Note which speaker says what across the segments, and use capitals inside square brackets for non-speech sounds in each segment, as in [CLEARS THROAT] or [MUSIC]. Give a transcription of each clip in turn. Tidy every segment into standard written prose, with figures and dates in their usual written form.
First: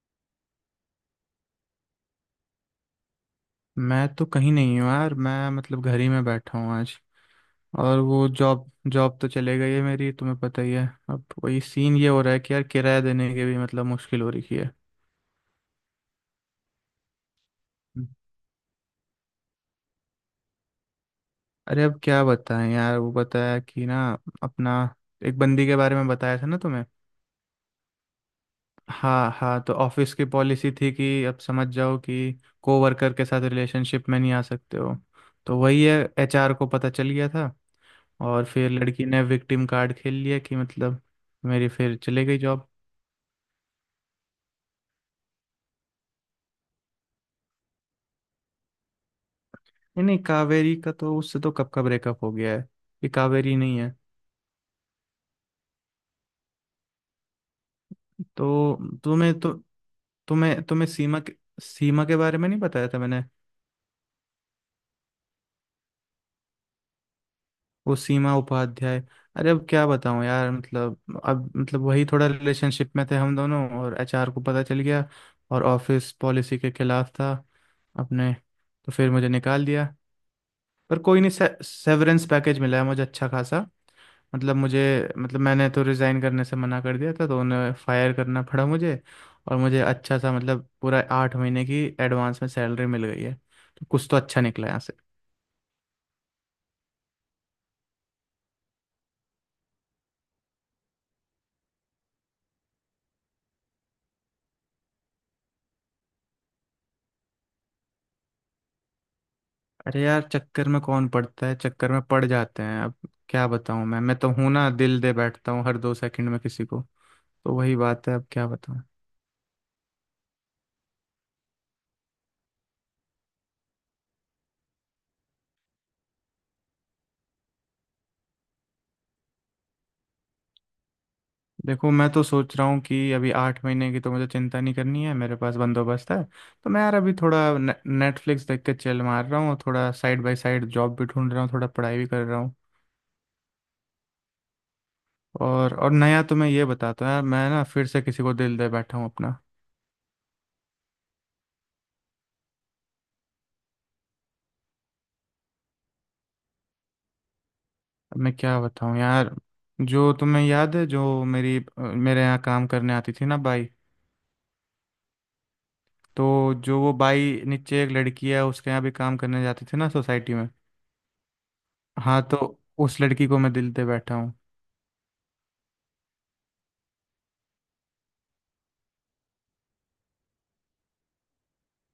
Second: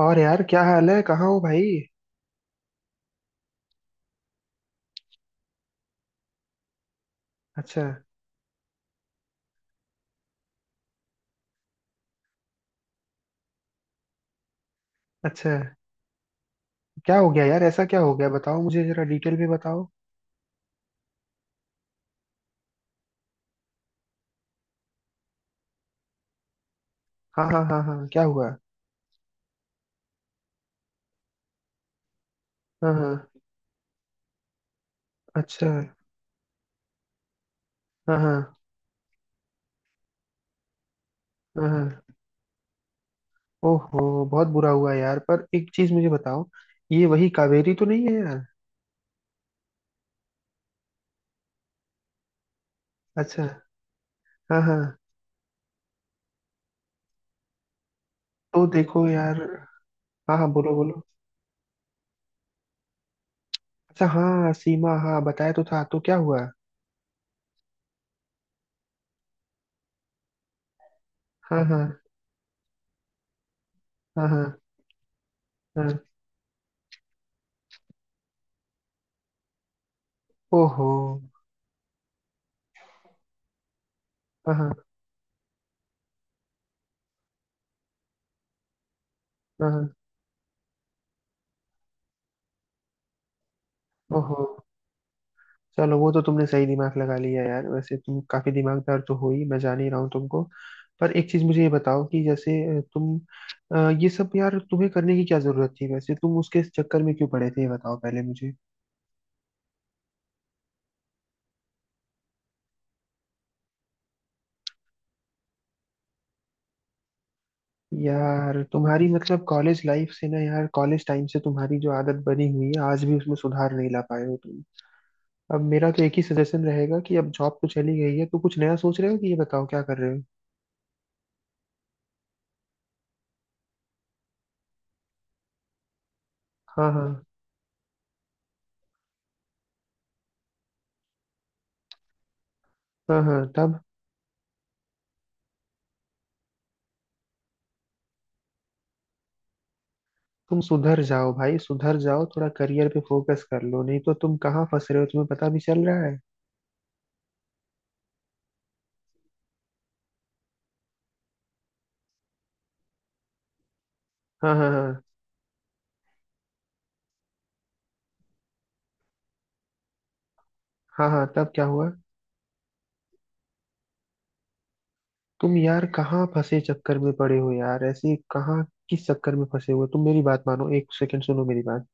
Speaker 1: और यार क्या हाल है? कहाँ हो भाई?
Speaker 2: मैं तो कहीं नहीं हूँ यार। मैं मतलब घर ही में बैठा हूँ आज।
Speaker 1: अच्छा।
Speaker 2: और वो जॉब जॉब तो चले गई है मेरी, तुम्हें पता ही है। अब वही सीन ये हो रहा है कि यार किराया देने के भी मतलब मुश्किल हो रही है।
Speaker 1: अच्छा, क्या हो गया यार? ऐसा क्या हो गया? बताओ मुझे, जरा डिटेल में बताओ।
Speaker 2: अरे अब क्या बताएं यार, वो बताया कि ना अपना एक बंदी के बारे में बताया था ना तुम्हें।
Speaker 1: हाँ हाँ हाँ हाँ, क्या हुआ?
Speaker 2: हाँ हाँ, तो ऑफिस की पॉलिसी थी कि अब समझ जाओ कि
Speaker 1: हाँ
Speaker 2: कोवर्कर के
Speaker 1: हाँ।
Speaker 2: साथ रिलेशनशिप में नहीं आ सकते हो। तो
Speaker 1: अच्छा।
Speaker 2: वही है, एचआर को पता चल गया था।
Speaker 1: हाँ
Speaker 2: और
Speaker 1: हाँ
Speaker 2: फिर लड़की ने विक्टिम कार्ड खेल लिया कि मतलब मेरी
Speaker 1: हाँ
Speaker 2: फिर
Speaker 1: हाँ।
Speaker 2: चले गई जॉब।
Speaker 1: ओहो, बहुत बुरा हुआ यार। पर एक चीज मुझे बताओ, ये वही कावेरी तो नहीं है यार?
Speaker 2: नहीं नहीं, कावेरी का तो उससे तो कब का ब्रेकअप हो गया है। ये
Speaker 1: अच्छा।
Speaker 2: कावेरी नहीं है।
Speaker 1: हाँ हाँ। तो देखो यार।
Speaker 2: तो
Speaker 1: हाँ हाँ,
Speaker 2: तुम्हें
Speaker 1: बोलो
Speaker 2: तुम्हें
Speaker 1: बोलो।
Speaker 2: सीमा के बारे में नहीं बताया था मैंने।
Speaker 1: अच्छा, हाँ सीमा, हाँ बताया तो था, तो क्या हुआ?
Speaker 2: वो सीमा उपाध्याय। अरे अब क्या बताऊं यार, मतलब अब
Speaker 1: हाँ
Speaker 2: मतलब
Speaker 1: हाँ।
Speaker 2: वही थोड़ा रिलेशनशिप में थे हम दोनों, और
Speaker 1: हाँ
Speaker 2: एचआर को
Speaker 1: हाँ।
Speaker 2: पता चल गया। और
Speaker 1: हाँ।
Speaker 2: ऑफिस पॉलिसी के खिलाफ था अपने, तो फिर मुझे निकाल दिया।
Speaker 1: ओहो।
Speaker 2: पर कोई नहीं, सेवरेंस पैकेज मिला है मुझे अच्छा खासा।
Speaker 1: हाँ
Speaker 2: मतलब
Speaker 1: हाँ,
Speaker 2: मुझे, मतलब मैंने तो रिज़ाइन करने से मना कर दिया था तो उन्हें फायर करना पड़ा मुझे। और
Speaker 1: हाँ
Speaker 2: मुझे
Speaker 1: हाँ,
Speaker 2: अच्छा सा मतलब पूरा 8 महीने की एडवांस में सैलरी मिल गई है। तो कुछ तो अच्छा
Speaker 1: ओहो।
Speaker 2: निकला यहाँ से।
Speaker 1: चलो, वो तो तुमने सही दिमाग लगा लिया यार। वैसे तुम काफी दिमागदार तो हो ही, मैं जान ही रहा हूँ तुमको। पर एक चीज मुझे ये बताओ कि जैसे तुम ये सब यार तुम्हें करने की क्या जरूरत थी? वैसे तुम उसके चक्कर में क्यों पड़े थे, ये बताओ पहले मुझे।
Speaker 2: अरे यार चक्कर में कौन पड़ता है, चक्कर में पड़ जाते हैं। अब क्या बताऊँ, मैं तो हूं ना, दिल दे बैठता हूँ हर 2 सेकंड में किसी को। तो वही बात है, अब क्या
Speaker 1: यार
Speaker 2: बताऊँ।
Speaker 1: तुम्हारी मतलब कॉलेज लाइफ से ना यार, कॉलेज टाइम से तुम्हारी जो आदत बनी हुई है, आज भी उसमें सुधार नहीं ला पाए हो तुम। अब मेरा तो एक ही सजेशन रहेगा कि अब जॉब तो चली गई है, तो कुछ नया सोच रहे हो कि, ये बताओ क्या कर रहे हो।
Speaker 2: देखो, मैं तो सोच रहा हूँ कि अभी 8 महीने की तो मुझे चिंता नहीं करनी है, मेरे पास बंदोबस्त है। तो मैं
Speaker 1: हाँ
Speaker 2: यार अभी
Speaker 1: हाँ।
Speaker 2: थोड़ा नेटफ्लिक्स देख के चिल मार रहा हूँ, थोड़ा साइड बाय साइड जॉब भी ढूंढ रहा हूँ, थोड़ा पढ़ाई भी कर रहा हूँ।
Speaker 1: हाँ हाँ तब।
Speaker 2: और नया तो मैं ये बताता हूँ यार, मैं ना फिर से किसी को दिल दे बैठा हूँ अपना।
Speaker 1: तुम सुधर जाओ भाई, सुधर जाओ। थोड़ा करियर पे फोकस कर लो, नहीं तो तुम कहाँ फंस रहे हो तुम्हें पता भी चल रहा है?
Speaker 2: अब मैं क्या बताऊँ यार। जो तुम्हें याद है जो मेरी मेरे यहाँ काम करने आती थी ना बाई,
Speaker 1: हाँ हाँ हाँ।
Speaker 2: तो जो वो बाई नीचे एक लड़की है उसके यहाँ भी काम करने जाती थी ना सोसाइटी में।
Speaker 1: हाँ हाँ तब क्या हुआ?
Speaker 2: हाँ, तो उस लड़की को मैं दिल दे बैठा हूँ।
Speaker 1: तुम यार कहाँ फंसे चक्कर में पड़े हो यार, ऐसे कहाँ? किस चक्कर में फंसे हुए हो? तुम मेरी बात मानो, एक सेकंड सुनो मेरी बात।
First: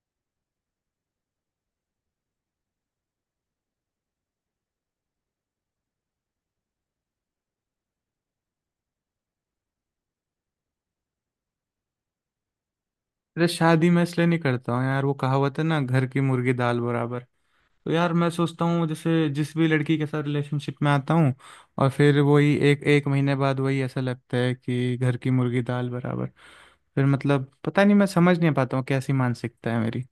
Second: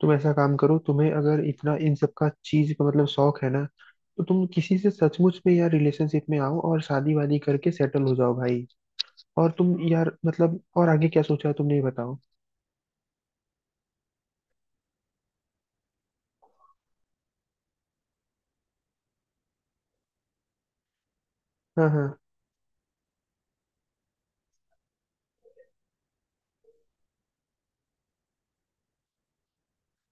Speaker 1: तुम ऐसा काम करो, तुम्हें अगर इतना इन सब का चीज का मतलब शौक है ना, तो तुम किसी से सचमुच में यार रिलेशनशिप में आओ और शादी वादी करके सेटल हो जाओ भाई। और तुम यार मतलब और आगे क्या सोचा है तुमने, ये बताओ।
Speaker 2: अरे शादी मैं इसलिए नहीं करता हूँ यार, वो कहावत है ना घर की मुर्गी दाल बराबर। तो यार मैं सोचता हूँ जैसे जिस भी लड़की के साथ रिलेशनशिप में आता हूँ,
Speaker 1: हाँ
Speaker 2: और फिर
Speaker 1: हाँ।
Speaker 2: वही एक एक महीने बाद वही ऐसा लगता है कि घर की मुर्गी दाल बराबर। फिर मतलब पता नहीं, मैं समझ नहीं पाता हूँ कैसी मानसिकता है मेरी।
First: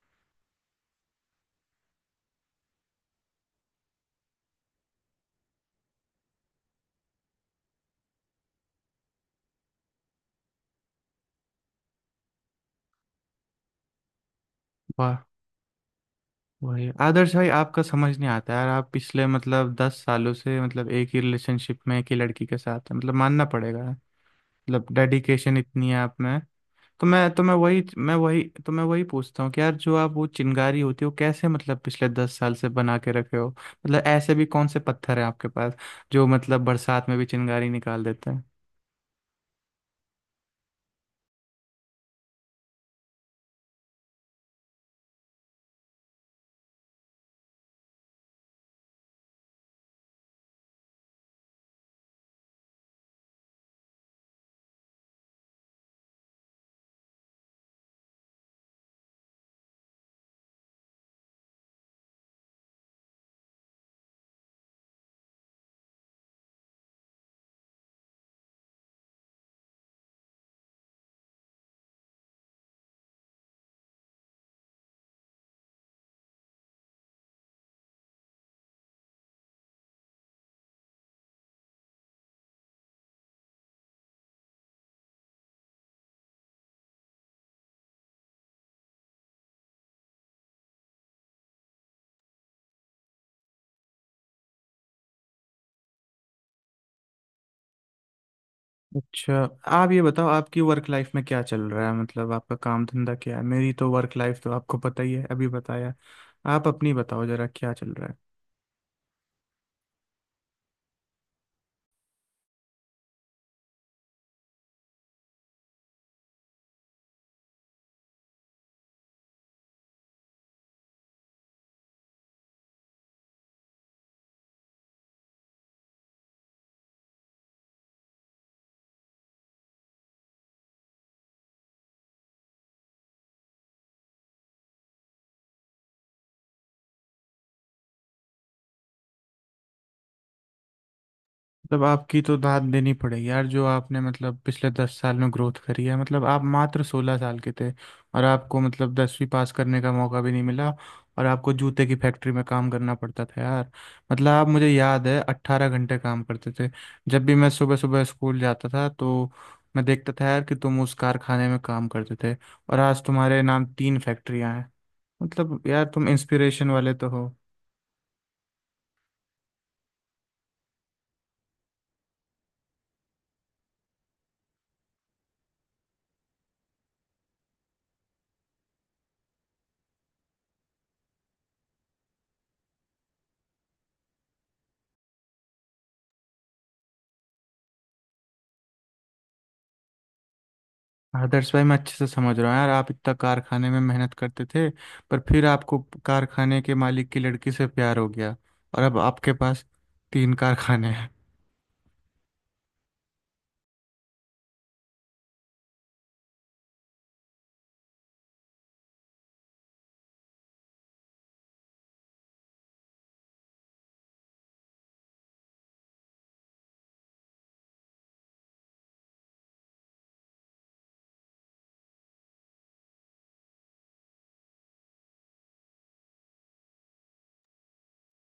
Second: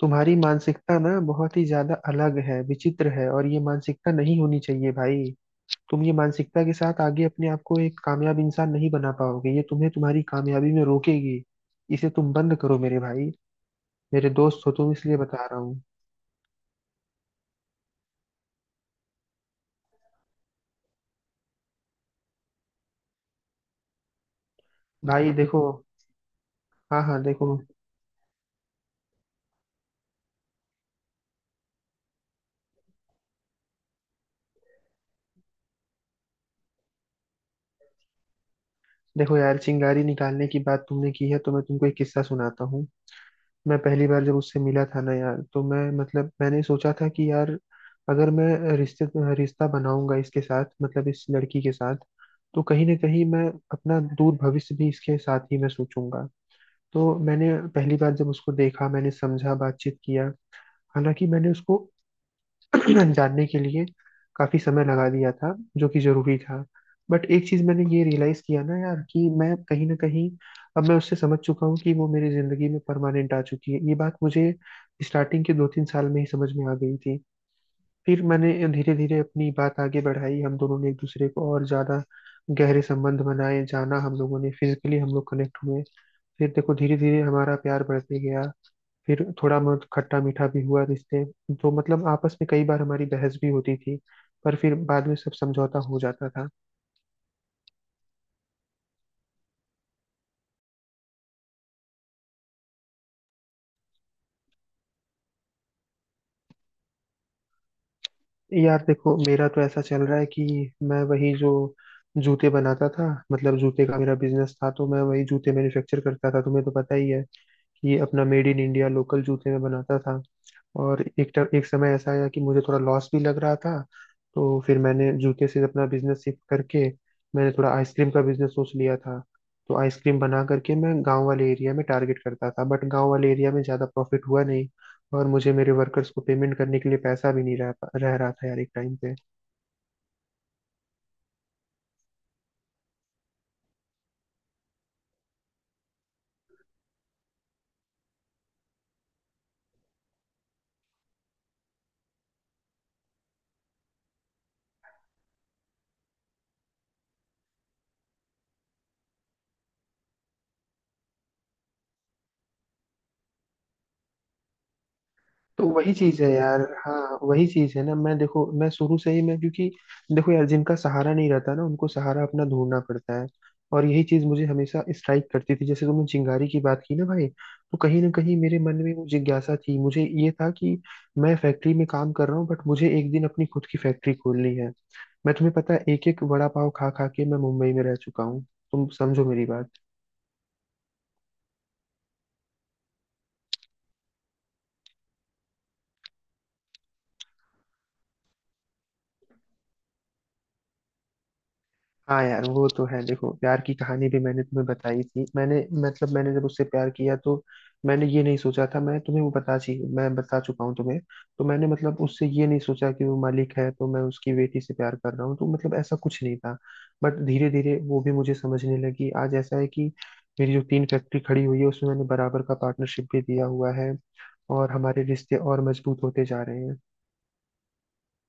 Speaker 1: तुम्हारी मानसिकता ना बहुत ही ज्यादा अलग है, विचित्र है, और ये मानसिकता नहीं होनी चाहिए भाई। तुम ये मानसिकता के साथ आगे अपने आप को एक कामयाब इंसान नहीं बना पाओगे, ये तुम्हें तुम्हारी कामयाबी में रोकेगी। इसे तुम बंद करो मेरे भाई। मेरे दोस्त हो तुम,
Speaker 2: वाह।
Speaker 1: इसलिए बता रहा हूँ।
Speaker 2: वही आदर्श भाई आपका समझ नहीं आता यार, आप पिछले मतलब 10 सालों से मतलब एक ही रिलेशनशिप में एक ही लड़की के साथ हैं, मतलब मानना पड़ेगा। मतलब
Speaker 1: भाई
Speaker 2: डेडिकेशन
Speaker 1: देखो।
Speaker 2: इतनी है आप में।
Speaker 1: हाँ हाँ
Speaker 2: तो
Speaker 1: देखो।
Speaker 2: मैं वही तो मैं वही पूछता हूँ कि यार जो आप वो चिंगारी होती है वो कैसे मतलब पिछले 10 साल से बना के रखे हो, मतलब ऐसे भी कौन से पत्थर हैं आपके पास जो मतलब बरसात में भी चिंगारी निकाल देते हैं।
Speaker 1: देखो यार, चिंगारी निकालने की बात तुमने की है, तो मैं तुमको एक किस्सा सुनाता हूँ। मैं पहली बार जब उससे मिला था ना यार, तो मैं मतलब मैंने सोचा था कि यार, अगर मैं रिश्ते रिश्ता बनाऊंगा इसके साथ, मतलब इस लड़की के साथ, तो कहीं ना कहीं मैं अपना दूर भविष्य भी इसके साथ ही मैं सोचूंगा। तो मैंने पहली बार जब उसको देखा, मैंने समझा, बातचीत किया। हालांकि मैंने उसको [CLEARS THROAT] जानने के लिए काफी समय लगा दिया था, जो कि जरूरी था। बट एक चीज मैंने ये रियलाइज किया ना यार कि मैं कहीं ना कहीं, अब मैं उससे समझ चुका हूँ कि वो मेरी जिंदगी में परमानेंट आ चुकी है। ये बात मुझे स्टार्टिंग के दो तीन साल में ही समझ में आ गई थी। फिर मैंने धीरे धीरे अपनी बात आगे बढ़ाई। हम दोनों ने एक दूसरे को और ज्यादा गहरे संबंध बनाए, जाना, हम लोगों ने फिजिकली हम लोग कनेक्ट हुए। फिर देखो धीरे धीरे हमारा प्यार बढ़ते गया। फिर थोड़ा बहुत खट्टा मीठा भी हुआ रिश्ते, तो मतलब आपस में कई बार हमारी बहस भी होती थी, पर फिर बाद में सब समझौता हो जाता था।
Speaker 2: अच्छा, आप ये बताओ आपकी वर्क लाइफ में क्या चल रहा है, मतलब आपका काम धंधा क्या है। मेरी तो वर्क लाइफ तो आपको पता ही है अभी बताया, आप अपनी बताओ जरा क्या चल रहा है।
Speaker 1: यार देखो, मेरा तो ऐसा चल रहा है कि मैं वही जो जूते बनाता था, मतलब जूते का मेरा बिजनेस था, तो मैं वही जूते मैन्युफैक्चर करता था, तुम्हें तो पता ही है कि अपना मेड इन इंडिया लोकल जूते में बनाता था। और एक समय ऐसा आया कि मुझे थोड़ा लॉस भी लग रहा था। तो फिर मैंने जूते से अपना बिजनेस शिफ्ट करके मैंने थोड़ा आइसक्रीम का बिजनेस सोच लिया था। तो आइसक्रीम बना करके मैं गांव वाले एरिया में टारगेट करता था, बट गांव वाले एरिया में ज़्यादा प्रॉफिट हुआ नहीं, और मुझे मेरे वर्कर्स को पेमेंट करने के लिए पैसा भी नहीं रह रहा था यार एक टाइम पे।
Speaker 2: मतलब आपकी तो दाद देनी पड़ेगी यार जो आपने मतलब पिछले 10 साल में ग्रोथ करी है, मतलब आप मात्र 16 साल के थे और आपको मतलब 10वीं पास करने का मौका भी नहीं मिला और आपको जूते की फैक्ट्री में काम करना पड़ता था यार। मतलब आप, मुझे याद है, 18 घंटे काम करते थे। जब भी मैं सुबह सुबह स्कूल जाता था तो मैं देखता था यार कि तुम उस कारखाने में काम करते थे। और आज तुम्हारे नाम तीन फैक्ट्रियां हैं, मतलब
Speaker 1: तो
Speaker 2: यार
Speaker 1: वही
Speaker 2: तुम
Speaker 1: चीज है यार,
Speaker 2: इंस्पिरेशन वाले तो
Speaker 1: हाँ
Speaker 2: हो।
Speaker 1: वही चीज है ना। मैं देखो मैं शुरू से ही मैं, क्योंकि देखो यार, जिनका सहारा नहीं रहता ना, उनको सहारा अपना ढूंढना पड़ता है। और यही चीज मुझे हमेशा स्ट्राइक करती थी। जैसे तुमने चिंगारी की बात की ना भाई, तो कहीं ना कहीं मेरे मन में वो जिज्ञासा थी, मुझे ये था कि मैं फैक्ट्री में काम कर रहा हूँ, बट मुझे एक दिन अपनी खुद की फैक्ट्री खोलनी है। मैं, तुम्हें पता है, एक एक वड़ा पाव खा खा के मैं मुंबई में रह चुका हूँ। तुम समझो मेरी बात।
Speaker 2: आदर्श भाई मैं अच्छे से समझ रहा हूँ यार, आप इतना कारखाने में मेहनत करते थे, पर फिर आपको कारखाने के मालिक की लड़की से प्यार हो गया और अब आपके पास तीन कारखाने हैं।
Speaker 1: हाँ यार वो तो है। देखो प्यार की कहानी भी मैंने तुम्हें बताई थी मैंने। मतलब मैंने जब उससे प्यार किया, तो मैंने ये नहीं सोचा था, मैं तुम्हें वो बता ची मैं बता चुका हूँ तुम्हें। तो मैंने मतलब उससे ये नहीं सोचा कि वो मालिक है तो मैं उसकी बेटी से प्यार कर रहा हूँ, तो मतलब ऐसा कुछ नहीं था। बट धीरे धीरे वो भी मुझे समझने लगी। आज ऐसा है कि मेरी जो तीन फैक्ट्री खड़ी हुई है, उसमें मैंने बराबर का पार्टनरशिप भी दिया हुआ है, और हमारे रिश्ते और मजबूत होते जा रहे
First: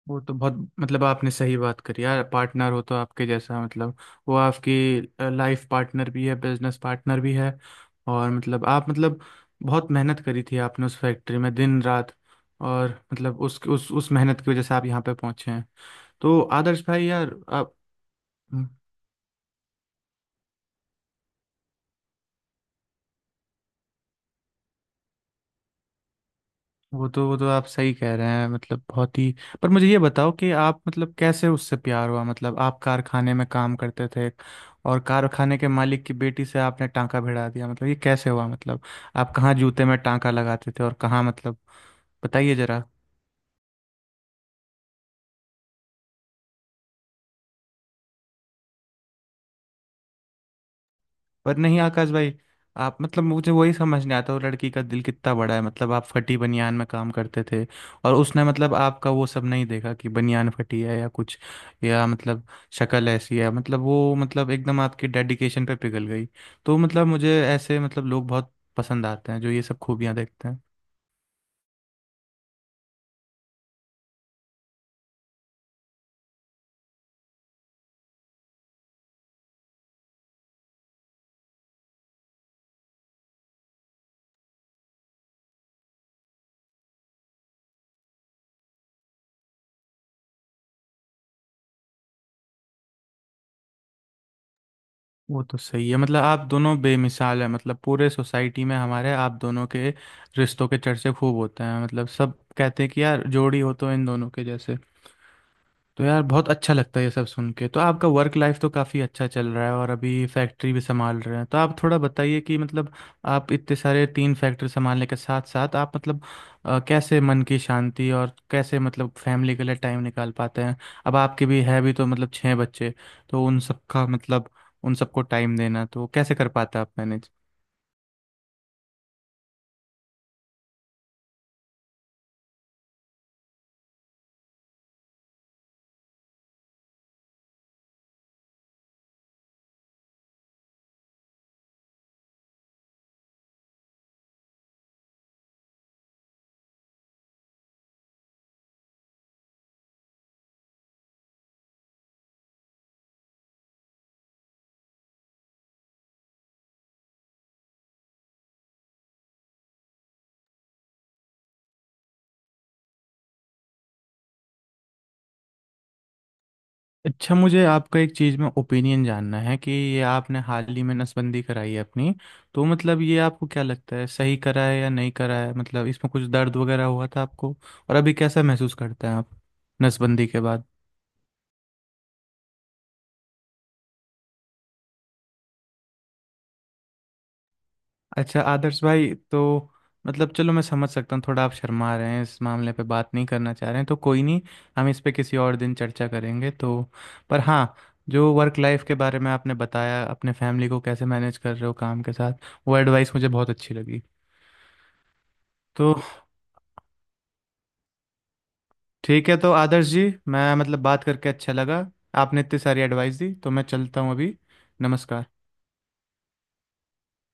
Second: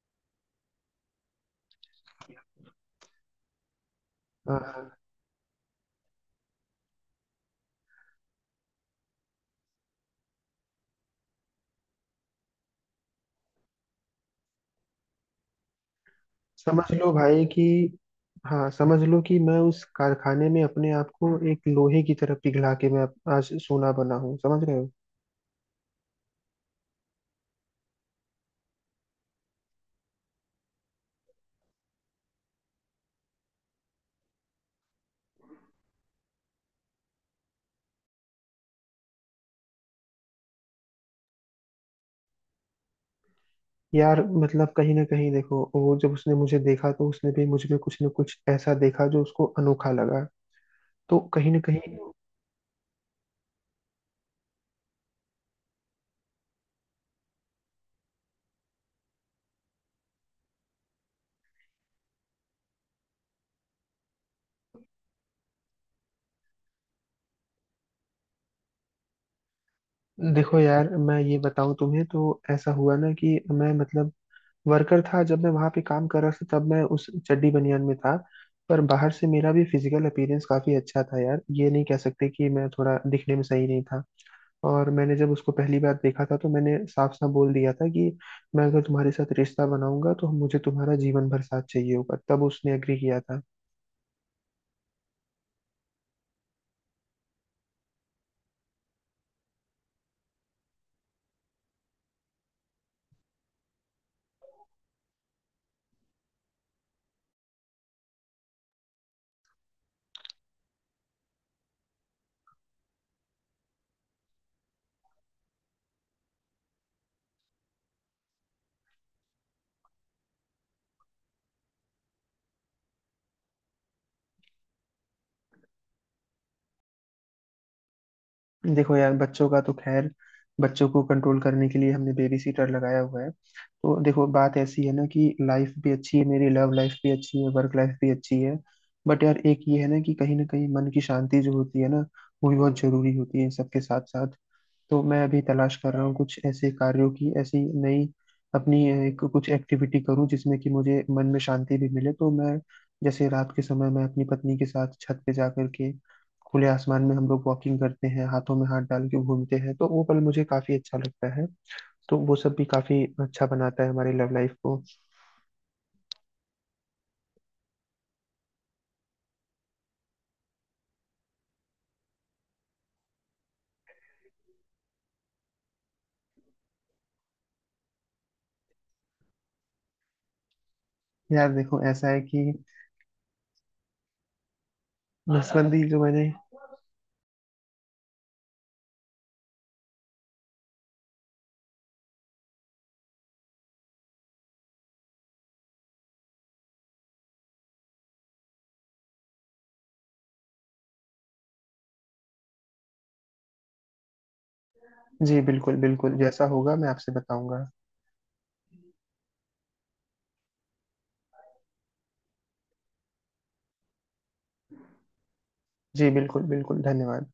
Speaker 2: वो तो बहुत, मतलब आपने सही बात करी यार, पार्टनर हो तो आपके जैसा, मतलब वो आपकी
Speaker 1: हैं।
Speaker 2: लाइफ पार्टनर भी है बिजनेस पार्टनर भी है। और मतलब आप मतलब बहुत मेहनत करी थी आपने उस फैक्ट्री में दिन रात, और मतलब उस मेहनत की वजह से आप यहाँ पे पहुंचे हैं। तो
Speaker 1: समझ
Speaker 2: आदर्श भाई
Speaker 1: लो
Speaker 2: यार
Speaker 1: भाई कि,
Speaker 2: आप। हम्म।
Speaker 1: हाँ समझ लो कि मैं उस कारखाने में अपने आप को एक लोहे की तरह पिघला के मैं अब आज सोना बना हूँ, समझ रहे हो?
Speaker 2: वो तो आप सही कह रहे हैं, मतलब बहुत ही। पर मुझे ये बताओ कि आप मतलब कैसे उससे प्यार हुआ, मतलब आप कारखाने में काम करते थे और कारखाने के मालिक की बेटी से आपने टांका भिड़ा दिया। मतलब ये कैसे हुआ, मतलब आप कहाँ जूते में टांका लगाते थे और कहाँ मतलब, बताइए जरा।
Speaker 1: यार मतलब कहीं ना कहीं देखो, वो जब उसने मुझे देखा, तो उसने भी मुझ में कुछ ना कुछ ऐसा देखा जो उसको अनोखा लगा। तो कहीं
Speaker 2: पर
Speaker 1: ना
Speaker 2: नहीं
Speaker 1: कहीं।
Speaker 2: आकाश भाई, आप मतलब मुझे वही समझ नहीं आता वो लड़की का दिल कितना बड़ा है, मतलब आप फटी बनियान में काम करते थे और उसने मतलब आपका वो सब नहीं देखा कि बनियान फटी है या कुछ या मतलब शक्ल ऐसी है, मतलब वो मतलब एकदम आपकी डेडिकेशन पे पिघल गई। तो मतलब मुझे ऐसे मतलब लोग बहुत पसंद आते हैं जो ये सब खूबियां देखते
Speaker 1: देखो
Speaker 2: हैं।
Speaker 1: यार, मैं ये बताऊं तुम्हें, तो ऐसा हुआ ना कि मैं मतलब वर्कर था, जब मैं वहां पे काम कर रहा था तब मैं उस चड्डी बनियान में था। पर बाहर से मेरा भी फिजिकल अपीयरेंस काफी अच्छा था यार, ये नहीं कह सकते कि मैं थोड़ा दिखने में सही नहीं था। और मैंने जब उसको पहली बार देखा था, तो मैंने साफ साफ बोल दिया था कि मैं अगर तुम्हारे साथ रिश्ता बनाऊंगा, तो मुझे तुम्हारा जीवन भर साथ चाहिए होगा। तब उसने एग्री किया था।
Speaker 2: वो तो सही है, मतलब आप दोनों बेमिसाल हैं, मतलब पूरे सोसाइटी में हमारे आप दोनों के रिश्तों के चर्चे खूब होते हैं, मतलब सब कहते हैं कि यार जोड़ी हो तो इन दोनों के जैसे। तो यार बहुत अच्छा लगता है ये सब सुन के। तो आपका वर्क लाइफ तो काफ़ी अच्छा चल रहा है और अभी फैक्ट्री भी संभाल रहे हैं तो आप थोड़ा बताइए कि मतलब आप इतने सारे तीन फैक्ट्री संभालने के साथ साथ आप मतलब कैसे मन की शांति और कैसे मतलब फैमिली के लिए टाइम निकाल पाते हैं। अब आपके भी है भी तो मतलब छः बच्चे, तो उन सबका मतलब उन सबको टाइम देना तो कैसे कर पाते हैं आप मैनेज।
Speaker 1: देखो यार, बच्चों का तो खैर, बच्चों को कंट्रोल करने के लिए हमने बेबी सीटर लगाया हुआ है। तो देखो बात ऐसी है ना कि लाइफ भी अच्छी है, मेरी लव लाइफ भी अच्छी है, वर्क लाइफ भी अच्छी है। बट यार एक ये है ना कि कहीं ना कहीं मन की शांति जो होती है ना, वो भी बहुत जरूरी होती है सबके साथ साथ। तो मैं अभी तलाश कर रहा हूँ कुछ ऐसे कार्यों की, ऐसी नई अपनी कुछ एक्टिविटी करूँ जिसमें कि मुझे मन में शांति भी मिले। तो मैं, जैसे रात के समय मैं अपनी पत्नी के साथ छत पे जा करके खुले आसमान में हम लोग वॉकिंग करते हैं, हाथों में हाथ डाल के घूमते हैं, तो वो पल मुझे काफी अच्छा लगता है। तो वो सब भी काफी अच्छा बनाता है हमारी लव लाइफ को।
Speaker 2: अच्छा, मुझे आपका एक चीज़ में ओपिनियन जानना है कि ये आपने हाल ही में नसबंदी कराई है अपनी, तो मतलब ये आपको क्या लगता है सही करा है या नहीं करा है, मतलब इसमें कुछ दर्द वगैरह हुआ था आपको और अभी कैसा महसूस करते हैं आप नसबंदी के बाद।
Speaker 1: यार देखो, ऐसा है कि नसबंदी जो मैंने।
Speaker 2: अच्छा आदर्श भाई तो मतलब चलो मैं समझ सकता हूँ थोड़ा आप शर्मा रहे हैं इस मामले पे बात नहीं करना चाह रहे हैं तो कोई नहीं, हम इस पे किसी और दिन चर्चा करेंगे। तो पर हाँ, जो वर्क लाइफ के बारे में आपने बताया अपने फैमिली को कैसे मैनेज कर रहे हो काम के साथ, वो एडवाइस मुझे बहुत अच्छी लगी।
Speaker 1: जी बिल्कुल
Speaker 2: तो
Speaker 1: बिल्कुल, जैसा होगा मैं आपसे बताऊंगा।
Speaker 2: ठीक है तो आदर्श जी, मैं मतलब बात करके अच्छा लगा। आपने इतनी सारी एडवाइस दी, तो मैं चलता हूँ अभी। नमस्कार।
Speaker 1: जी बिल्कुल बिल्कुल, धन्यवाद।